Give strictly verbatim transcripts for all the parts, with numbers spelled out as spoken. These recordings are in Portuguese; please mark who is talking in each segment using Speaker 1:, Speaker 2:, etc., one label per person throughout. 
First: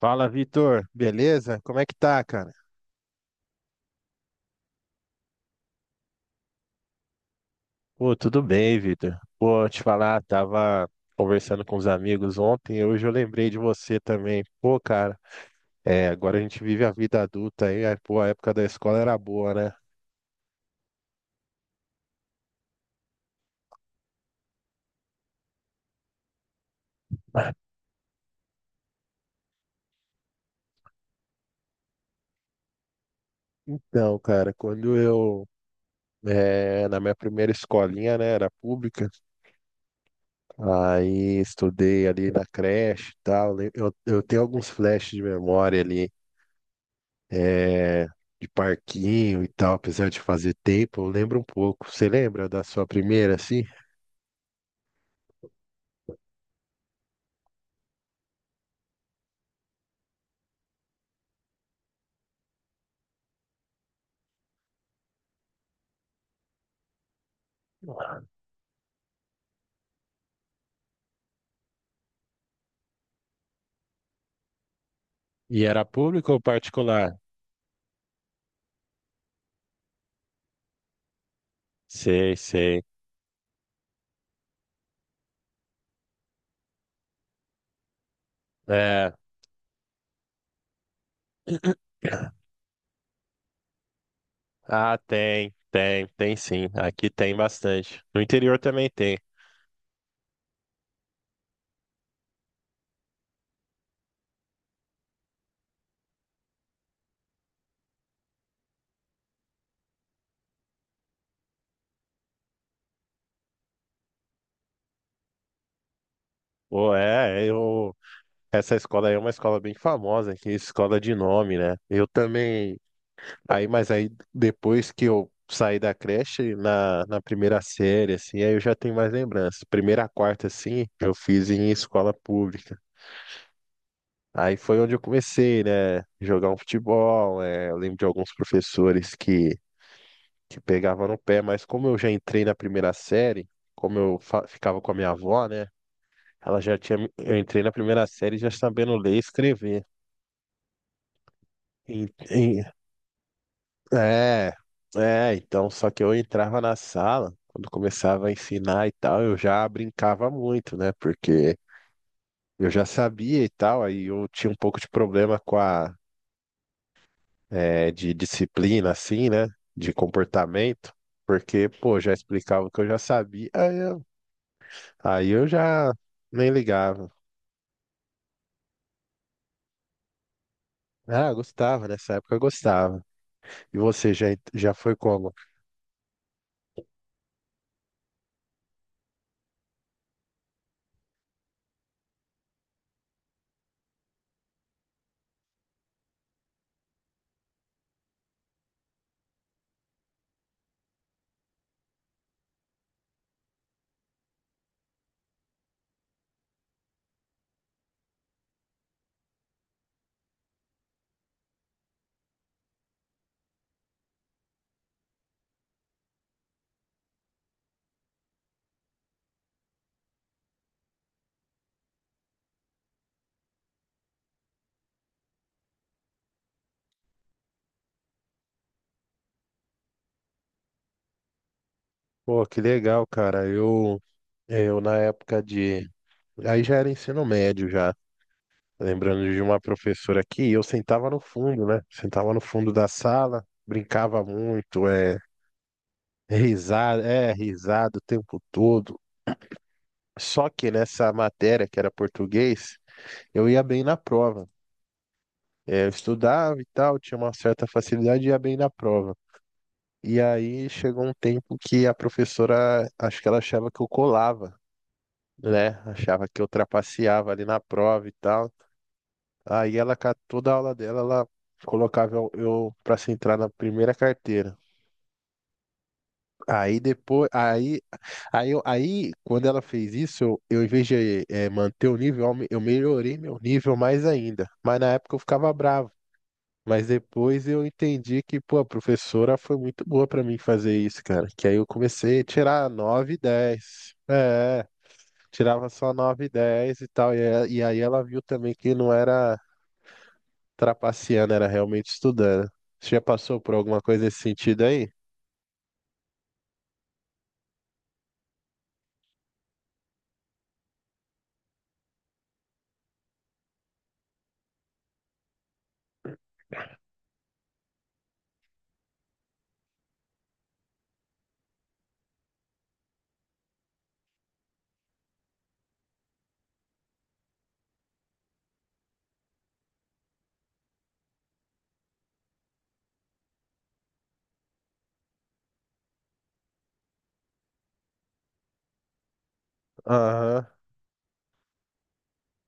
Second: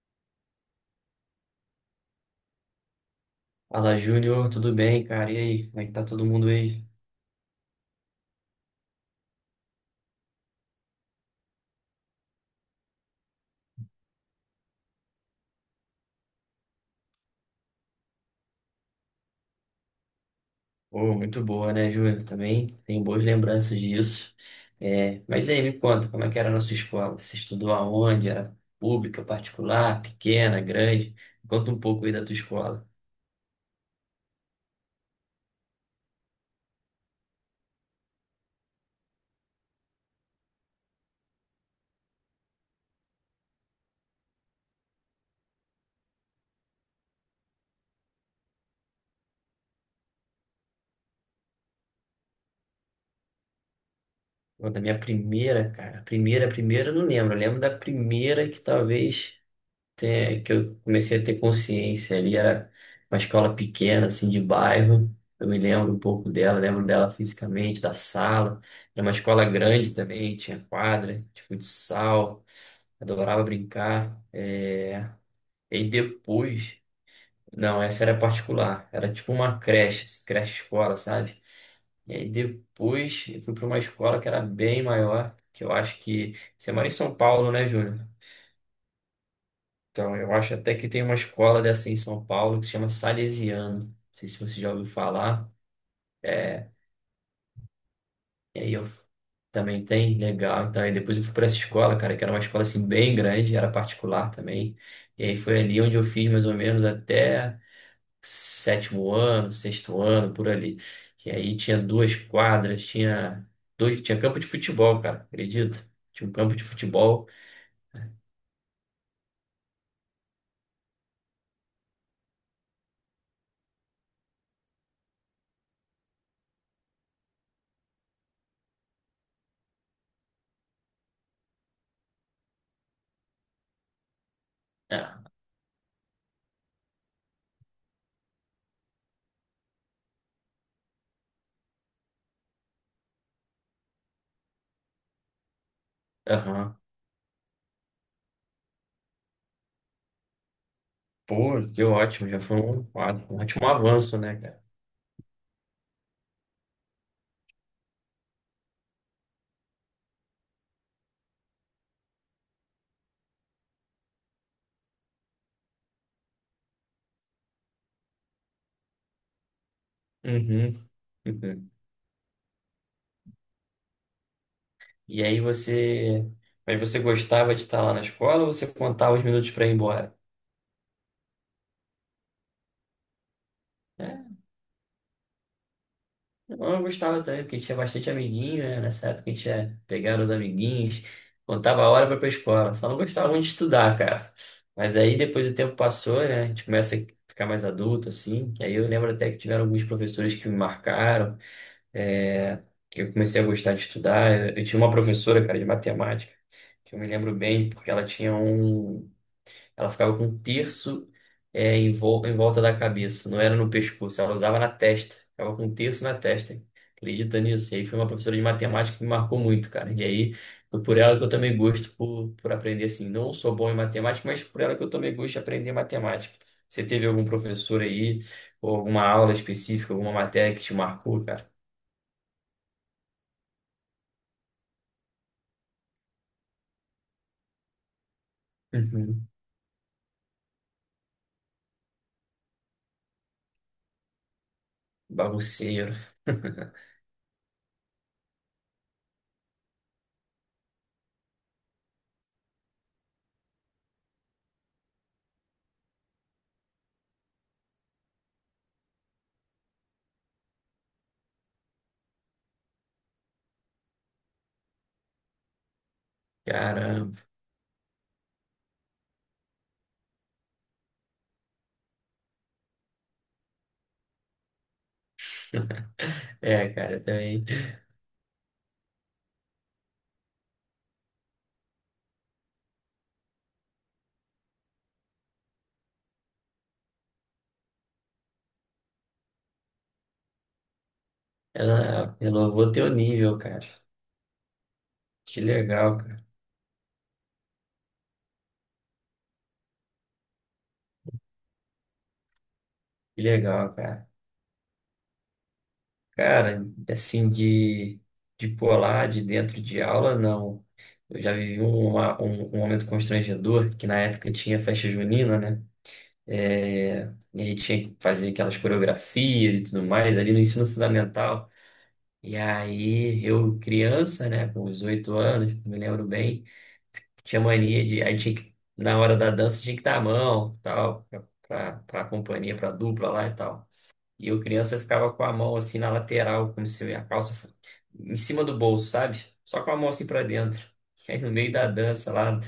Speaker 1: Fala, Vitor. Beleza? Como é que tá, cara?
Speaker 2: Fala, Júnior, tudo bem, cara? E aí, como é que tá todo mundo aí?
Speaker 1: Pô, tudo bem, Vitor. Pô, te falar, tava conversando com os amigos ontem, e hoje eu lembrei de você também. Pô, cara, é, agora a gente vive a vida adulta aí, aí, pô, a época da escola era boa, né?
Speaker 2: Pô, muito boa, né, Júnior? Também tenho boas lembranças disso. É, mas aí, me conta, como é que era a nossa escola? Você estudou aonde? Era pública, particular, pequena, grande? Conta um pouco aí da tua escola.
Speaker 1: Então, cara, quando eu, é, na minha primeira escolinha, né, era pública, aí estudei ali na creche e tal, le- eu, eu tenho alguns flashes de memória ali, é, de parquinho e tal, apesar de fazer tempo, eu lembro um pouco. Você lembra da sua primeira, assim?
Speaker 2: Pô, da minha primeira, cara. Primeira, primeira, eu não lembro. Eu lembro da primeira que talvez. Até que eu comecei a ter consciência ali, era uma escola pequena, assim, de bairro. Eu me lembro um pouco dela, lembro dela fisicamente, da sala. Era uma escola grande também, tinha quadra de futsal, adorava brincar. É...
Speaker 1: E era
Speaker 2: E
Speaker 1: público ou
Speaker 2: depois,
Speaker 1: particular?
Speaker 2: não, essa era particular, era tipo uma creche, assim, creche-escola, sabe? E aí
Speaker 1: Sei, sei.
Speaker 2: depois eu fui para uma escola que era bem maior, que eu acho que... Você mora em São Paulo, né, Júnior?
Speaker 1: É.
Speaker 2: Então, eu acho até que tem uma escola dessa em São Paulo que se chama Salesiano. Não sei se você já ouviu
Speaker 1: Ah,
Speaker 2: falar.
Speaker 1: tem, tem, tem sim.
Speaker 2: É,
Speaker 1: Aqui tem bastante. No interior
Speaker 2: e aí
Speaker 1: também
Speaker 2: eu
Speaker 1: tem.
Speaker 2: também tem, legal. Então, aí depois eu fui para essa escola, cara, que era uma escola assim bem grande, era particular também. E aí foi ali onde eu fiz mais ou menos até sétimo ano, sexto ano, por ali. E aí tinha duas quadras, tinha dois, tinha campo de futebol, cara, acredita? Tinha um campo de
Speaker 1: Pô,
Speaker 2: futebol.
Speaker 1: é, eu. Essa escola aí é uma escola bem famosa aqui, escola de nome, né? Eu também. Aí, mas aí depois que eu saí da creche, na, na primeira série, assim, aí eu já tenho mais lembranças. Primeira a quarta, assim, eu fiz em escola pública. Aí foi onde eu
Speaker 2: É,
Speaker 1: comecei, né? Jogar um futebol. É, eu lembro de alguns professores que, que pegavam no pé, mas como eu já entrei na primeira série, como eu fa- ficava com a minha avó, né? Ela já
Speaker 2: aham.
Speaker 1: tinha. Me- Eu entrei na primeira série já sabendo ler e escrever.
Speaker 2: Pô, que ótimo, já foi
Speaker 1: E,
Speaker 2: um, um ótimo avanço, né,
Speaker 1: É,
Speaker 2: cara?
Speaker 1: é, então, só que eu entrava na sala, quando começava a ensinar e tal, eu já brincava muito, né? Porque eu já sabia e tal, aí eu tinha um pouco de problema com a, é, de disciplina, assim, né? De
Speaker 2: Uhum,
Speaker 1: comportamento, porque,
Speaker 2: uhum.
Speaker 1: pô, já explicava o que eu já sabia, aí eu,
Speaker 2: E
Speaker 1: aí
Speaker 2: aí
Speaker 1: eu já
Speaker 2: você.
Speaker 1: nem
Speaker 2: Mas você
Speaker 1: ligava.
Speaker 2: gostava de estar lá na escola ou você contava os minutos para ir embora?
Speaker 1: Ah, gostava, nessa época eu gostava. E você
Speaker 2: É,
Speaker 1: já, já foi como?
Speaker 2: não, eu gostava também, porque tinha bastante amiguinho, né? Nessa época a gente ia pegar os amiguinhos, contava a hora para ir pra escola. Só não gostava muito de estudar, cara. Mas aí depois o tempo passou, né? A gente começa a ficar mais adulto, assim. E aí eu lembro até que tiveram alguns professores que me marcaram. É, eu comecei a gostar de estudar. Eu, eu tinha uma professora, cara, de matemática, que eu me lembro bem, porque ela tinha um. Ela ficava com um terço é, em, vol- em volta da cabeça, não era no pescoço, ela usava na testa, ficava com um terço na testa. Acredita nisso? E aí foi uma professora de matemática que me marcou muito, cara. E aí foi por ela que eu tomei gosto por, por aprender assim. Não sou bom em matemática, mas por ela que eu tomei gosto de aprender matemática. Você teve algum professor aí, ou alguma aula específica, alguma matéria que te marcou, cara?
Speaker 1: Pô, que legal, cara, eu, eu na época de. Aí já era ensino médio já.
Speaker 2: Uhum.
Speaker 1: Lembrando de uma professora aqui, eu sentava no fundo, né? Sentava no fundo da sala, brincava muito, é
Speaker 2: Bagunceiro.
Speaker 1: risada, é risada o tempo todo. Só que nessa matéria que era português, eu ia bem na prova. É, eu estudava e tal, tinha uma certa facilidade e ia bem na prova. E aí chegou um tempo que a professora, acho que ela achava que eu colava, né? Achava que eu
Speaker 2: Caramba.
Speaker 1: trapaceava ali na prova e tal. Aí ela, ca- toda a aula dela, ela colocava eu, eu para se entrar na primeira carteira.
Speaker 2: É,
Speaker 1: Aí
Speaker 2: cara, eu
Speaker 1: depois,
Speaker 2: também.
Speaker 1: aí, aí, eu- Aí quando ela fez isso, eu, eu em vez de eh, manter o nível, eu aume- eu melhorei meu nível mais ainda. Mas na época eu ficava bravo. Mas depois eu entendi que, pô, a professora foi muito boa pra mim fazer isso, cara. Que aí eu
Speaker 2: Ela
Speaker 1: comecei a tirar
Speaker 2: renovou teu
Speaker 1: nove
Speaker 2: nível, cara.
Speaker 1: dez, É,
Speaker 2: Que
Speaker 1: tirava só
Speaker 2: legal, cara.
Speaker 1: nove dez e tal. E, a- e aí ela viu também que não era trapaceando, era realmente estudando. Você já
Speaker 2: Que
Speaker 1: passou por
Speaker 2: legal,
Speaker 1: alguma coisa
Speaker 2: cara.
Speaker 1: nesse sentido aí?
Speaker 2: Cara, assim, de, de pular de dentro de aula, não. Eu já vivi um, uma- um, um momento constrangedor, que na época tinha festa junina, né? É, e aí tinha que fazer aquelas coreografias e tudo mais ali no ensino fundamental. E aí eu, criança, né, com os oito anos, me lembro bem. Tinha mania de. Aí tinha que, na hora da dança tinha que dar a mão, tal, pra, pra, pra companhia, pra dupla lá e tal. E eu, criança, ficava com a mão assim na lateral, como se a calça fo- em cima do bolso, sabe? Só com a mão assim pra
Speaker 1: Aham.
Speaker 2: dentro. E aí no meio da dança lá,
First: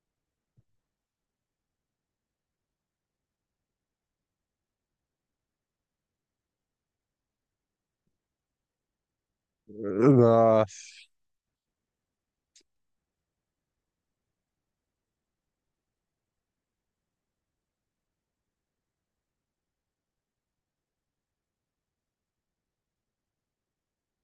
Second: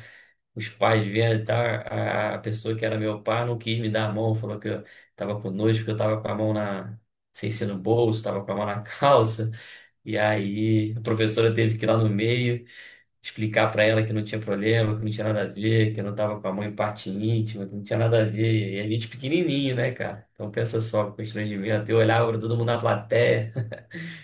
Speaker 2: os pais vendo e tal, a, a pessoa que era meu pai não quis me dar a mão, falou que eu tava com nojo, porque eu tava com a mão na. Sem ser no bolso, tava com a mão na calça. E
Speaker 1: Nossa.
Speaker 2: aí a professora teve que ir lá no meio explicar para ela que não tinha problema, que não tinha nada a ver, que eu não tava com a mãe em parte íntima, que não tinha nada a ver. E a gente pequenininho, né, cara? Então pensa só, o constrangimento. Eu olhava pra todo mundo na plateia.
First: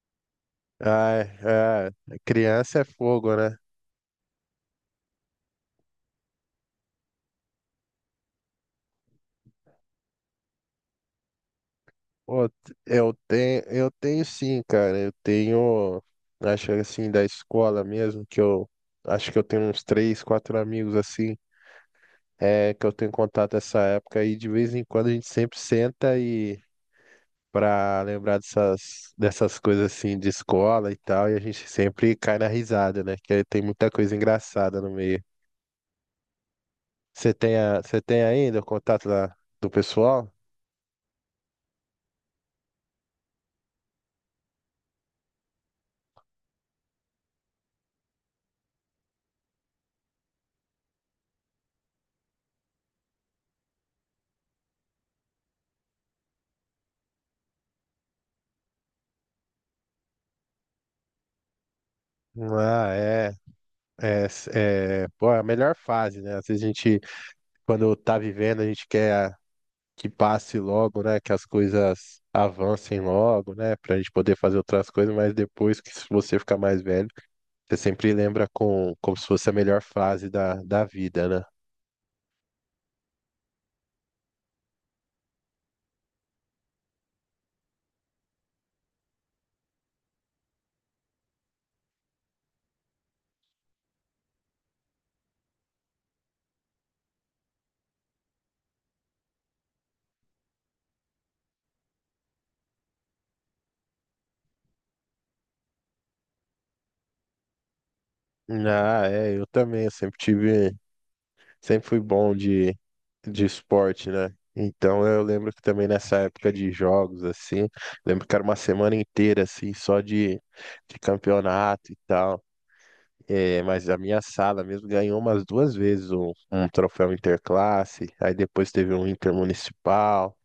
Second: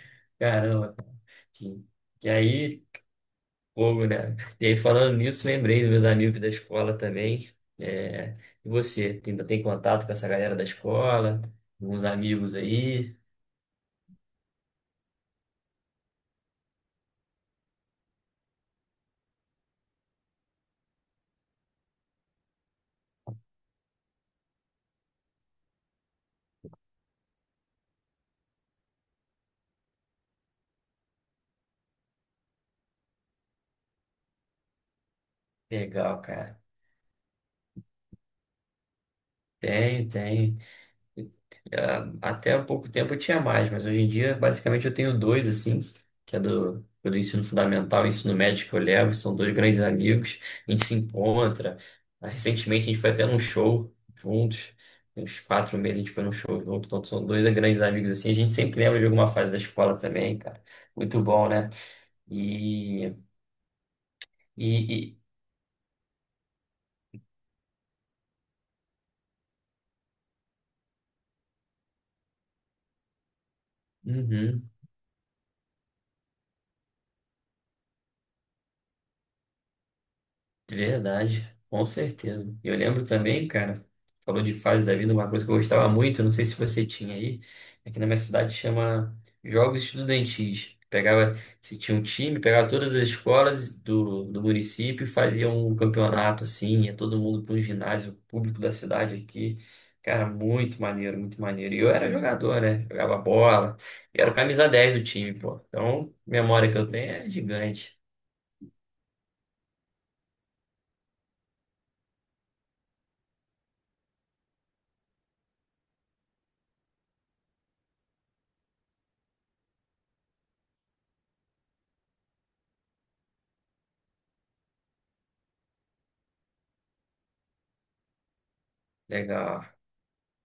Speaker 2: Caramba.
Speaker 1: Ai,
Speaker 2: Que,
Speaker 1: é.
Speaker 2: que
Speaker 1: Criança
Speaker 2: aí,
Speaker 1: é fogo, né?
Speaker 2: fogo, né? E aí, falando nisso, lembrei dos meus amigos da escola também. É, e você, ainda tem contato com essa galera da escola? Alguns
Speaker 1: Pô,
Speaker 2: amigos
Speaker 1: eu
Speaker 2: aí?
Speaker 1: tenho, eu tenho sim, cara. Eu tenho, acho que assim, da escola mesmo, que eu acho que eu tenho uns três, quatro amigos assim, é, que eu tenho contato nessa época e de vez em quando a gente sempre senta e para lembrar dessas, dessas coisas assim de escola e tal, e a gente sempre cai na risada, né? Que tem muita coisa engraçada no meio.
Speaker 2: Legal, cara.
Speaker 1: Você tem, a, você tem ainda o contato da, do
Speaker 2: Tem,
Speaker 1: pessoal?
Speaker 2: tem. Ah, até há pouco tempo eu tinha mais, mas hoje em dia, basicamente, eu tenho dois, assim, que é do, é do ensino fundamental e ensino médio que eu levo, são dois grandes amigos, a gente se encontra. Ah, recentemente, a gente foi até num show juntos. Tem uns quatro meses a gente foi num show junto, então são dois grandes amigos, assim, a gente sempre lembra de alguma fase da escola também, cara. Muito bom, né?
Speaker 1: Ah,
Speaker 2: E,
Speaker 1: é. É,
Speaker 2: e,
Speaker 1: é,
Speaker 2: e-
Speaker 1: Pô, é a melhor fase, né? Às vezes a gente, quando tá vivendo, a gente quer que passe logo, né? Que as coisas avancem logo, né? Pra gente poder fazer
Speaker 2: Uhum.
Speaker 1: outras coisas, mas depois que se você ficar mais velho, você sempre lembra com, como se fosse a melhor fase da, da vida, né?
Speaker 2: Verdade, com certeza. Eu lembro também, cara, falou de fase da vida, uma coisa que eu gostava muito, não sei se você tinha aí, aqui na minha cidade chama Jogos Estudantis. Pegava, se tinha um time, pegava todas as escolas do, do município e fazia um campeonato assim, ia todo mundo para um ginásio público da cidade aqui. Cara, muito maneiro, muito maneiro. E eu era jogador, né? Jogava bola, e era o camisa dez do time, pô. Então, memória que eu tenho é gigante.
Speaker 1: Ah, é, eu também, eu sempre tive, sempre fui bom de, de esporte, né? Então eu lembro que também nessa época de jogos, assim, lembro que era uma semana inteira, assim, só de, de campeonato e tal. É, mas a minha sala mesmo ganhou umas duas vezes um, um troféu interclasse, aí depois teve um
Speaker 2: Legal,
Speaker 1: intermunicipal.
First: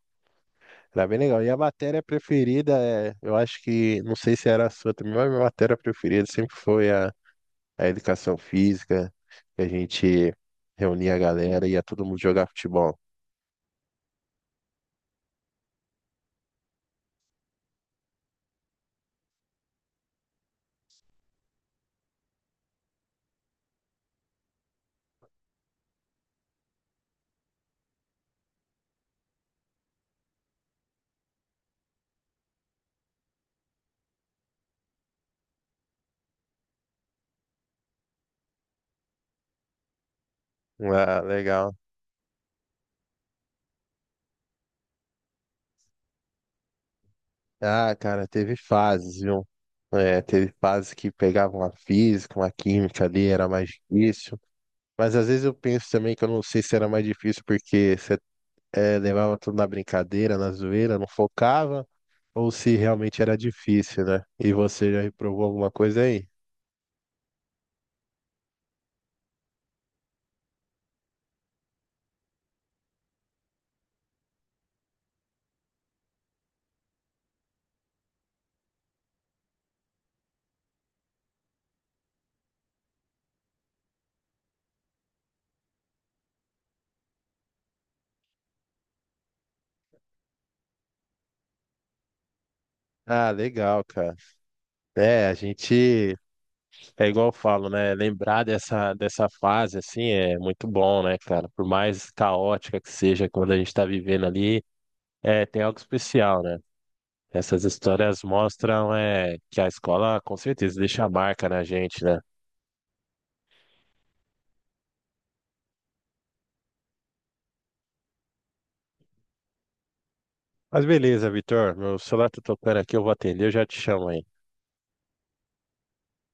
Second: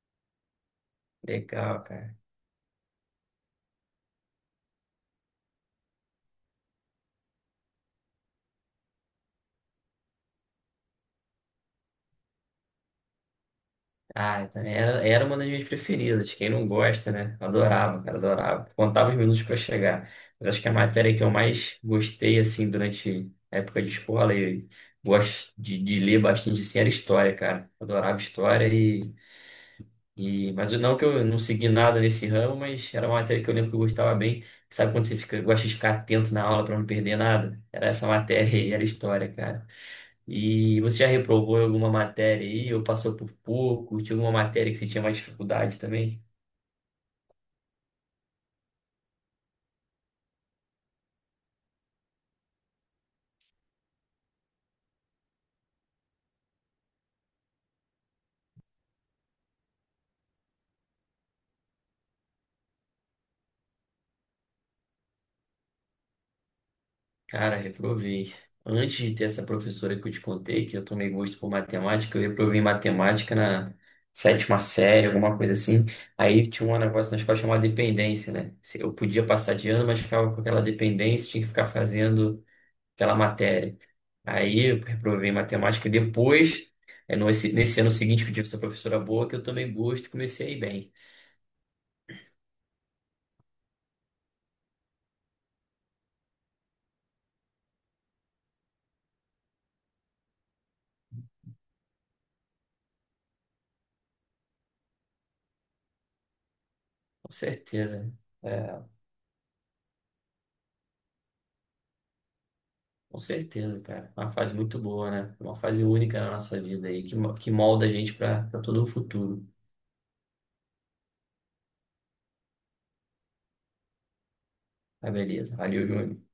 Speaker 1: Era bem legal. E a
Speaker 2: legal,
Speaker 1: matéria
Speaker 2: cara.
Speaker 1: preferida, é, eu acho que, não sei se era a sua também, mas a minha matéria preferida sempre foi a educação física, que a gente reunia a galera e ia todo mundo jogar futebol.
Speaker 2: Ah, eu também era, era uma das minhas preferidas. Quem não gosta, né? Eu adorava, cara, adorava. Contava os minutos para chegar. Mas acho que a matéria que eu mais gostei, assim, durante a época de escola, e gosto de, de ler bastante, assim, era história, cara. Adorava história e, mas eu- não que eu não segui nada nesse ramo, mas era uma matéria que eu lembro que eu gostava bem. Sabe quando você fica, gosta de ficar atento na aula para não perder nada? Era essa matéria aí, era história, cara. E você já
Speaker 1: Ah,
Speaker 2: reprovou em
Speaker 1: legal.
Speaker 2: alguma matéria aí, ou passou por pouco? Tinha alguma matéria que você tinha mais dificuldade também?
Speaker 1: Ah, cara, teve fases, viu? É, teve fases que pegavam a física, uma química ali, era mais difícil. Mas às vezes eu penso também que eu não sei se era mais difícil porque você é, levava tudo na brincadeira, na zoeira, não focava, ou se realmente era difícil, né? E você já reprovou alguma coisa aí?
Speaker 2: Cara, reprovei. Antes de ter essa professora que eu te contei, que eu tomei gosto por matemática, eu reprovei em matemática na sétima série, alguma coisa assim. Aí tinha um negócio na escola chamado dependência, né? Se- eu podia passar de ano, mas ficava com aquela dependência, tinha que ficar fazendo aquela matéria. Aí eu reprovei em matemática. Depois, é, no- esse- nesse ano seguinte que eu tive essa professora boa, que eu tomei gosto e comecei a ir bem.
Speaker 1: Ah, legal, cara. É, a gente É igual eu falo, né? Lembrar dessa, dessa fase, assim, é muito bom, né, cara? Por mais caótica que seja quando a gente tá vivendo ali, é, tem algo especial, né?
Speaker 2: Com
Speaker 1: Essas
Speaker 2: certeza. Né?
Speaker 1: histórias
Speaker 2: É.
Speaker 1: mostram, é, que a escola, com certeza, deixa a marca na gente, né?
Speaker 2: Com certeza, cara. Uma fase muito boa, né? Uma fase única na nossa vida aí, que, mo- que molda a gente para todo o futuro.
Speaker 1: Mas beleza, Vitor, meu celular tá tocando aqui, eu vou atender, eu já te chamo aí.
Speaker 2: Tá, beleza. Valeu, Júnior.